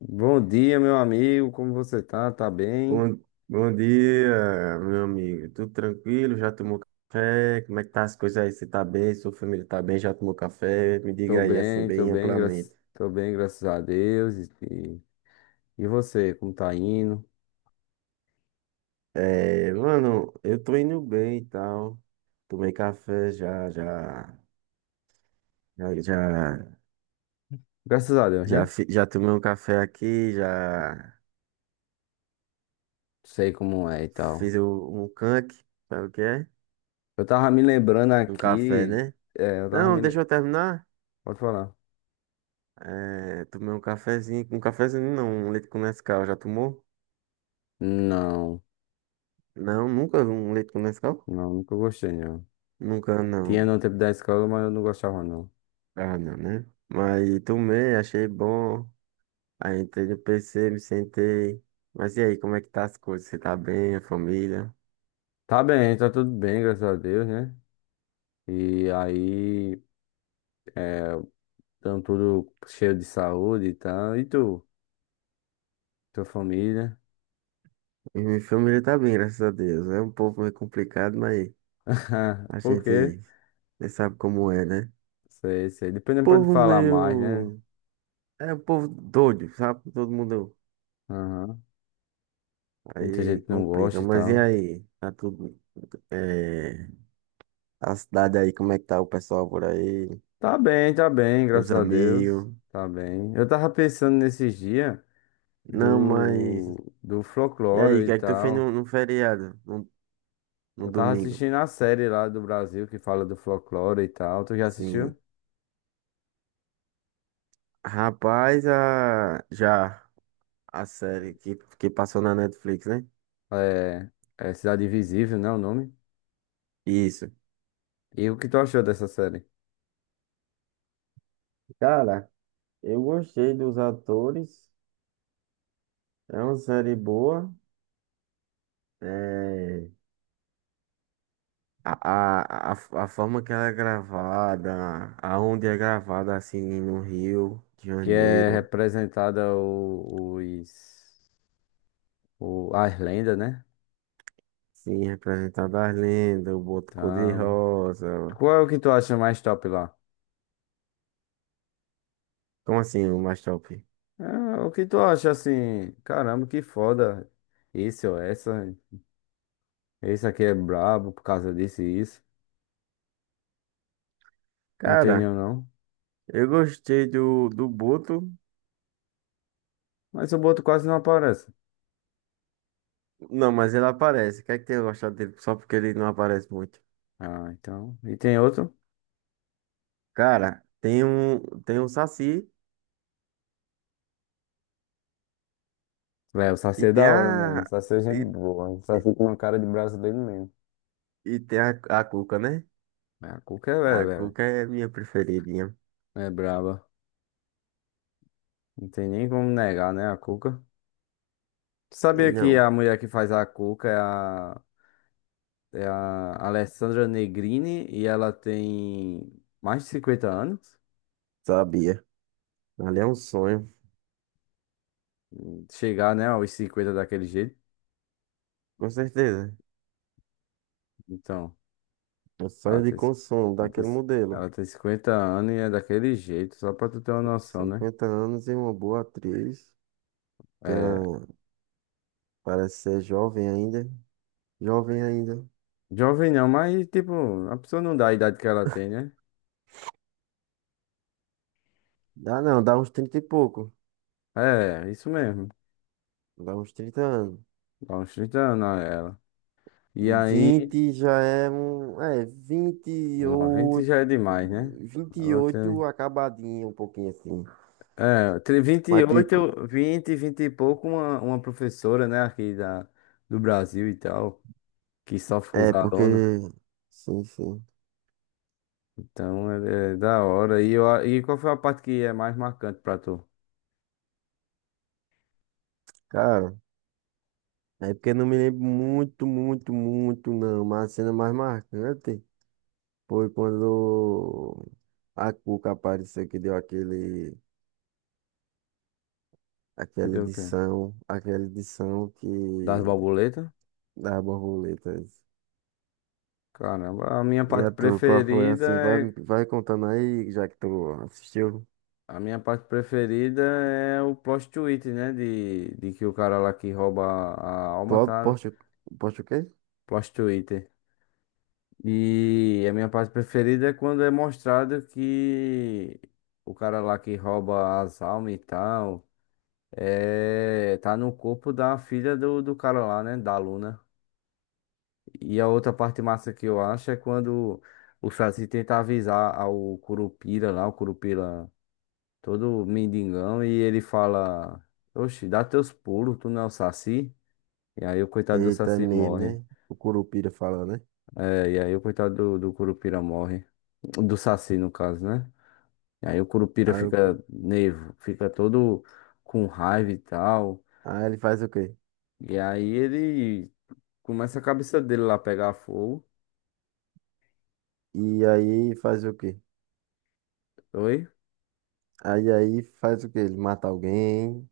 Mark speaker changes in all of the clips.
Speaker 1: Bom dia, meu amigo. Como você tá? Tá bem?
Speaker 2: Bom, bom dia, meu amigo. Tudo tranquilo? Já tomou café? Como é que tá as coisas aí? Você tá bem? Sua família tá bem? Já tomou café? Me
Speaker 1: Tô
Speaker 2: diga aí, assim,
Speaker 1: bem, tô
Speaker 2: bem
Speaker 1: bem,
Speaker 2: amplamente.
Speaker 1: graças a Deus. E você, como tá indo?
Speaker 2: É, mano, eu tô indo bem e tal. Tomei café já, já,
Speaker 1: Graças a Deus, né?
Speaker 2: já tomei um café aqui, já
Speaker 1: Sei como é e tal.
Speaker 2: fiz um canque, sabe o que é?
Speaker 1: Eu tava me lembrando
Speaker 2: Um café,
Speaker 1: aqui.
Speaker 2: né?
Speaker 1: É, eu tava
Speaker 2: Não,
Speaker 1: me.
Speaker 2: deixa eu terminar.
Speaker 1: Pode falar.
Speaker 2: É, tomei um cafezinho não, um leite com Nescau, já tomou?
Speaker 1: Não,
Speaker 2: Não, nunca vi um leite com Nescau?
Speaker 1: não, nunca gostei, não.
Speaker 2: Nunca,
Speaker 1: Tinha
Speaker 2: não.
Speaker 1: no tempo da escola, mas eu não gostava, não.
Speaker 2: Ah, não, né? Mas tomei, achei bom. Aí entrei no PC, me sentei. Mas e aí, como é que tá as coisas? Você tá bem, a família?
Speaker 1: Tá bem, tá tudo bem, graças a Deus, né? E aí, estão tudo cheio de saúde e tal. E tu? Tua família?
Speaker 2: E minha família tá bem, graças a Deus. É um povo meio complicado, mas a
Speaker 1: Por quê?
Speaker 2: gente você sabe como é, né?
Speaker 1: Sei, sei. Depois não pode
Speaker 2: Povo
Speaker 1: falar mais, né?
Speaker 2: meio. É um povo doido, sabe? Todo mundo.
Speaker 1: Aham. Muita
Speaker 2: Aí
Speaker 1: gente não
Speaker 2: complica.
Speaker 1: gosta e
Speaker 2: Mas e
Speaker 1: tal.
Speaker 2: aí? Tá tudo. É... A cidade aí, como é que tá o pessoal por aí?
Speaker 1: Tá bem,
Speaker 2: Os
Speaker 1: graças a Deus.
Speaker 2: amigos.
Speaker 1: Tá bem. Eu tava pensando nesses dias
Speaker 2: Não,
Speaker 1: do,
Speaker 2: mas.
Speaker 1: do
Speaker 2: E aí,
Speaker 1: folclore
Speaker 2: o
Speaker 1: e
Speaker 2: que é que tu fez
Speaker 1: tal.
Speaker 2: no, no feriado? No, no
Speaker 1: Eu tava
Speaker 2: domingo?
Speaker 1: assistindo a série lá do Brasil que fala do folclore e tal. Tu já assistiu?
Speaker 2: Sim. Rapaz, a série que passou na Netflix, né?
Speaker 1: É, é Cidade Invisível, né? O nome.
Speaker 2: Isso.
Speaker 1: E o que tu achou dessa série?
Speaker 2: Cara, eu gostei dos atores. É uma série boa. É... A forma que ela é gravada, aonde é gravada, assim, no Rio de
Speaker 1: Que é
Speaker 2: Janeiro.
Speaker 1: representada as lendas, né?
Speaker 2: Sim, representada as lendas, o Boto
Speaker 1: Então,
Speaker 2: Cor-de-Rosa.
Speaker 1: qual é o que tu acha mais top lá?
Speaker 2: Como assim, o mais top?
Speaker 1: Ah, o que tu acha assim? Caramba, que foda. Esse ou essa. Esse aqui é brabo por causa disso e isso. Não tem
Speaker 2: Cara.
Speaker 1: nenhum, não.
Speaker 2: Eu gostei do, do Boto.
Speaker 1: Mas o boto quase não aparece.
Speaker 2: Não, mas ele aparece. Quer que tenha gostado dele só porque ele não aparece muito.
Speaker 1: Ah, então. E tem outro?
Speaker 2: Cara, tem um Saci
Speaker 1: Véi, o Saci
Speaker 2: e
Speaker 1: é
Speaker 2: tem
Speaker 1: da hora mesmo. O
Speaker 2: a.
Speaker 1: Saci é
Speaker 2: E,
Speaker 1: gente boa. O
Speaker 2: e
Speaker 1: Saci tem uma cara de brasileiro mesmo.
Speaker 2: tem a Cuca, né?
Speaker 1: É, a Cuca é velha.
Speaker 2: A
Speaker 1: Velho.
Speaker 2: Cuca é minha preferidinha.
Speaker 1: É braba. Não tem nem como negar, né, a Cuca. Tu
Speaker 2: Ele
Speaker 1: sabia que
Speaker 2: não,
Speaker 1: a mulher que faz a Cuca é a Alessandra Negrini e ela tem mais de 50 anos?
Speaker 2: sabia. Ali é um sonho,
Speaker 1: Chegar, né, aos 50 daquele jeito.
Speaker 2: com certeza.
Speaker 1: Então,
Speaker 2: Um
Speaker 1: ela
Speaker 2: sonho de
Speaker 1: tem,
Speaker 2: consumo
Speaker 1: ela tem,
Speaker 2: daquele modelo.
Speaker 1: ela tem 50 anos e é daquele jeito, só pra tu ter uma noção, né?
Speaker 2: 50 anos e uma boa atriz. Tem
Speaker 1: É,
Speaker 2: uma, parece ser jovem ainda. Jovem ainda.
Speaker 1: jovem não, mas tipo, a pessoa não dá a idade que ela tem, né?
Speaker 2: Dá não, dá uns 30 e pouco.
Speaker 1: É, isso mesmo.
Speaker 2: Dá uns 30 anos.
Speaker 1: Dá uns 30 anos a ela. E aí,
Speaker 2: 20 já é um. É, vinte e
Speaker 1: 90
Speaker 2: oito.
Speaker 1: já é demais, né?
Speaker 2: vinte e
Speaker 1: Ela
Speaker 2: oito
Speaker 1: tem.
Speaker 2: acabadinho, um pouquinho assim.
Speaker 1: É, entre vinte e
Speaker 2: Mas tipo,
Speaker 1: oito 20 20 e pouco, uma professora, né, aqui do Brasil e tal, que sofre com os
Speaker 2: é porque.
Speaker 1: alunos.
Speaker 2: Sim, sim.
Speaker 1: Então, é, é da hora. E qual foi a parte que é mais marcante pra tu?
Speaker 2: Cara, é porque eu não me lembro muito, muito, muito, não. Mas a cena mais marcante foi quando a Cuca apareceu que deu aquele.
Speaker 1: Que
Speaker 2: Aquela
Speaker 1: deu o quê?
Speaker 2: edição. Aquela edição
Speaker 1: Das
Speaker 2: que.
Speaker 1: borboletas?
Speaker 2: Da borboleta.
Speaker 1: Caramba, a minha
Speaker 2: E a
Speaker 1: parte
Speaker 2: tu, qual foi
Speaker 1: preferida
Speaker 2: assim? Vai,
Speaker 1: é.
Speaker 2: vai contando aí, já que tu assistiu.
Speaker 1: A minha parte preferida é o plot twist, né? De que o cara lá que rouba a alma
Speaker 2: Plot,
Speaker 1: tá
Speaker 2: poste o quê?
Speaker 1: plot twist. E a minha parte preferida é quando é mostrado que o cara lá que rouba as almas e tal é, tá no corpo da filha do cara lá, né? Da Luna. E a outra parte massa que eu acho é quando o Saci tenta avisar ao Curupira lá, o Curupira todo mendigão, e ele fala: "Oxe, dá teus pulos, tu não é o Saci?" E aí o coitado do
Speaker 2: Eita, é
Speaker 1: Saci
Speaker 2: mesmo,
Speaker 1: morre.
Speaker 2: né? O Curupira fala, né?
Speaker 1: É, e aí o coitado do Curupira morre. Do Saci, no caso, né? E aí o Curupira
Speaker 2: Aí, o cu-
Speaker 1: fica nervo, fica todo com raiva e tal.
Speaker 2: aí ele faz o quê?
Speaker 1: E aí ele começa a cabeça dele lá pegar fogo.
Speaker 2: E aí faz o quê?
Speaker 1: Oi?
Speaker 2: Aí faz o quê? Ele mata alguém.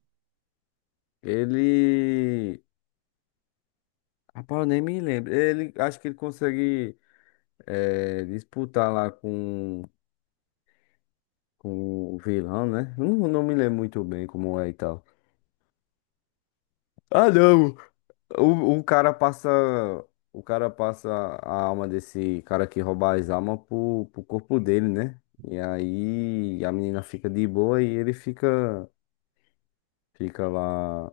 Speaker 1: Ele. Rapaz, eu nem me lembro. Ele, acho que ele consegue disputar lá com o vilão, né? Eu Não, não me lembro muito bem como é e tal. Ah, não! O cara passa. O cara passa a alma desse cara que rouba as almas pro corpo dele, né? E aí a menina fica de boa e ele fica, fica lá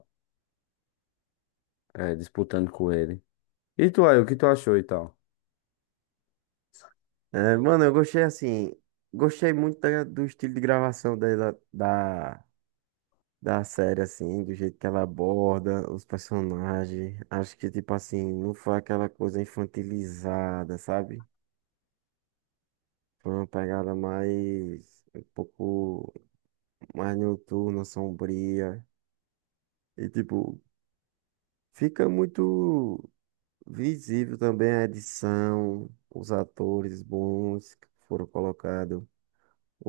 Speaker 1: disputando com ele. E tu aí, o que tu achou e tal?
Speaker 2: É, mano, eu gostei assim. Gostei muito do estilo de gravação dela, da série, assim, do jeito que ela aborda os personagens. Acho que, tipo assim, não foi aquela coisa infantilizada, sabe? Foi uma pegada mais, um pouco mais noturna, sombria. E, tipo, fica muito visível também a edição, os atores bons que foram colocados.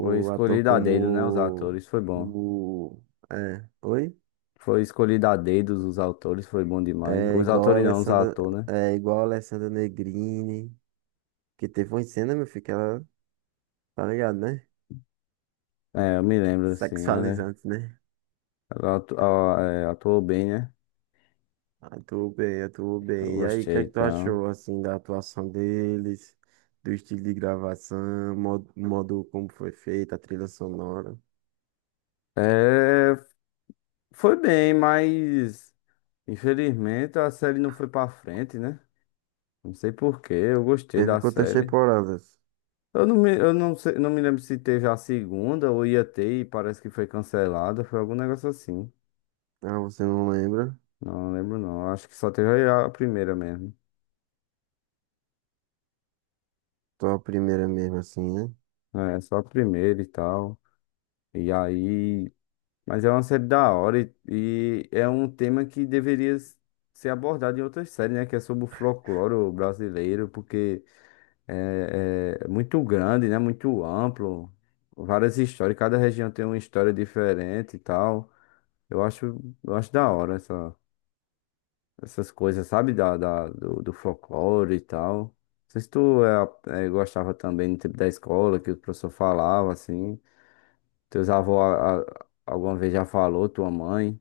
Speaker 1: Foi
Speaker 2: ator
Speaker 1: escolhido a dedo, né? Os
Speaker 2: como
Speaker 1: atores, foi bom.
Speaker 2: o... É, oi?
Speaker 1: Foi escolhido a dedo os autores, foi bom demais.
Speaker 2: É
Speaker 1: Os
Speaker 2: igual a
Speaker 1: autores não, os
Speaker 2: Alessandra,
Speaker 1: atores, né?
Speaker 2: é igual a Alessandra Negrini, que teve uma cena, meu filho, que ela, tá ligado, né?
Speaker 1: É, eu me lembro, assim, ela,
Speaker 2: Sexualizante, né?
Speaker 1: ela atu- ó, é, atuou bem, né?
Speaker 2: Atuou bem, atuou
Speaker 1: Eu
Speaker 2: bem. E aí, o que
Speaker 1: gostei,
Speaker 2: é que tu
Speaker 1: então.
Speaker 2: achou, assim, da atuação deles, do estilo de gravação, modo como foi feita, a trilha sonora?
Speaker 1: É, foi bem, mas infelizmente a série não foi pra frente, né? Não sei por quê, eu gostei
Speaker 2: Teve
Speaker 1: da
Speaker 2: quantas
Speaker 1: série.
Speaker 2: temporadas?
Speaker 1: Eu não sei, não me lembro se teve a segunda ou ia ter e parece que foi cancelada, foi algum negócio assim.
Speaker 2: Ah, você não lembra?
Speaker 1: Não lembro não, acho que só teve a primeira mesmo.
Speaker 2: Tô a primeira mesmo, assim, né?
Speaker 1: É, só a primeira e tal. E aí. Mas é uma série da hora e é um tema que deveria ser abordado em outras séries, né? Que é sobre o folclore brasileiro, porque é, é muito grande, né? Muito amplo. Várias histórias, cada região tem uma história diferente e tal. Eu acho da hora essa, essas coisas, sabe? Do folclore e tal. Não sei se tu é, gostava também no tempo da escola, que o professor falava, assim. Teus avós alguma vez já falou, tua mãe.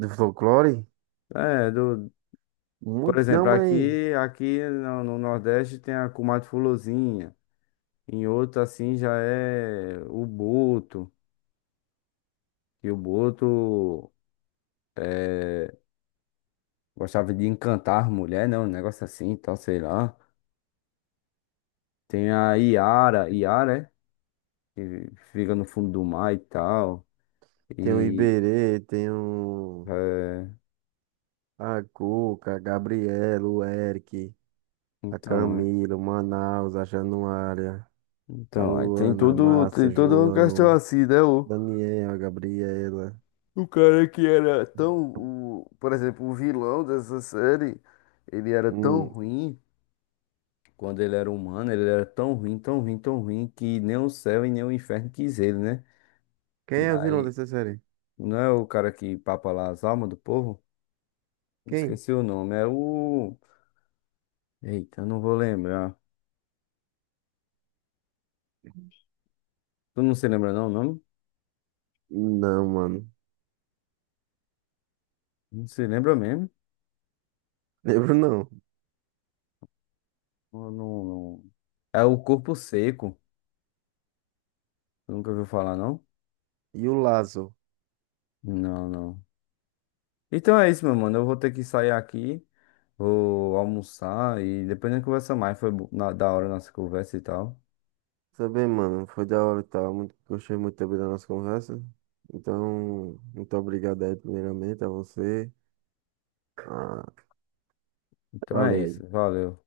Speaker 2: Do folclore?
Speaker 1: É, do, por
Speaker 2: Muito não,
Speaker 1: exemplo,
Speaker 2: mas
Speaker 1: aqui, aqui no, no Nordeste tem a comadre Fulozinha. Em outro, assim, já é o boto. E o boto é, gostava de encantar mulher, né? Um negócio assim, e tal, sei lá. Tem a Iara, Iara, é? Que fica no fundo do mar e tal.
Speaker 2: tem o
Speaker 1: E,
Speaker 2: Iberê, tem o...
Speaker 1: é,
Speaker 2: a Cuca, a Gabriela, o Eric, a
Speaker 1: então,
Speaker 2: Camila, o Manaus, a Januária, a
Speaker 1: então, aí tem
Speaker 2: Luana, a
Speaker 1: tudo,
Speaker 2: Márcia,
Speaker 1: tem toda uma questão
Speaker 2: João,
Speaker 1: assim, né?
Speaker 2: Daniel, a Gabriela.
Speaker 1: O cara que era tão, o, por exemplo, o vilão dessa série, ele era tão
Speaker 2: Hum,
Speaker 1: ruim, quando ele era humano, ele era tão ruim, tão ruim, tão ruim, que nem o céu e nem o inferno quis ele, né?
Speaker 2: quem
Speaker 1: E
Speaker 2: é o vilão
Speaker 1: aí,
Speaker 2: dessa série?
Speaker 1: não é o cara que papa lá as almas do povo?
Speaker 2: Quem?
Speaker 1: Esqueci o nome, é o... Eita, eu não vou lembrar. Tu não se lembra não o nome?
Speaker 2: Não, mano.
Speaker 1: Não se lembra mesmo?
Speaker 2: Lembro não.
Speaker 1: Ou não, não... É o Corpo Seco. Tu nunca ouviu falar não?
Speaker 2: E o Lazo?
Speaker 1: Não, não. Então é isso, meu mano, eu vou ter que sair aqui. Vou almoçar e depois a gente conversa mais. Foi da hora a nossa conversa e tal.
Speaker 2: Também, mano. Foi da hora e tal. Muito, gostei muito também da nossa conversa. Então, muito obrigado aí, primeiramente, a você. Ah,
Speaker 1: Então é
Speaker 2: valeu aí.
Speaker 1: isso. Valeu.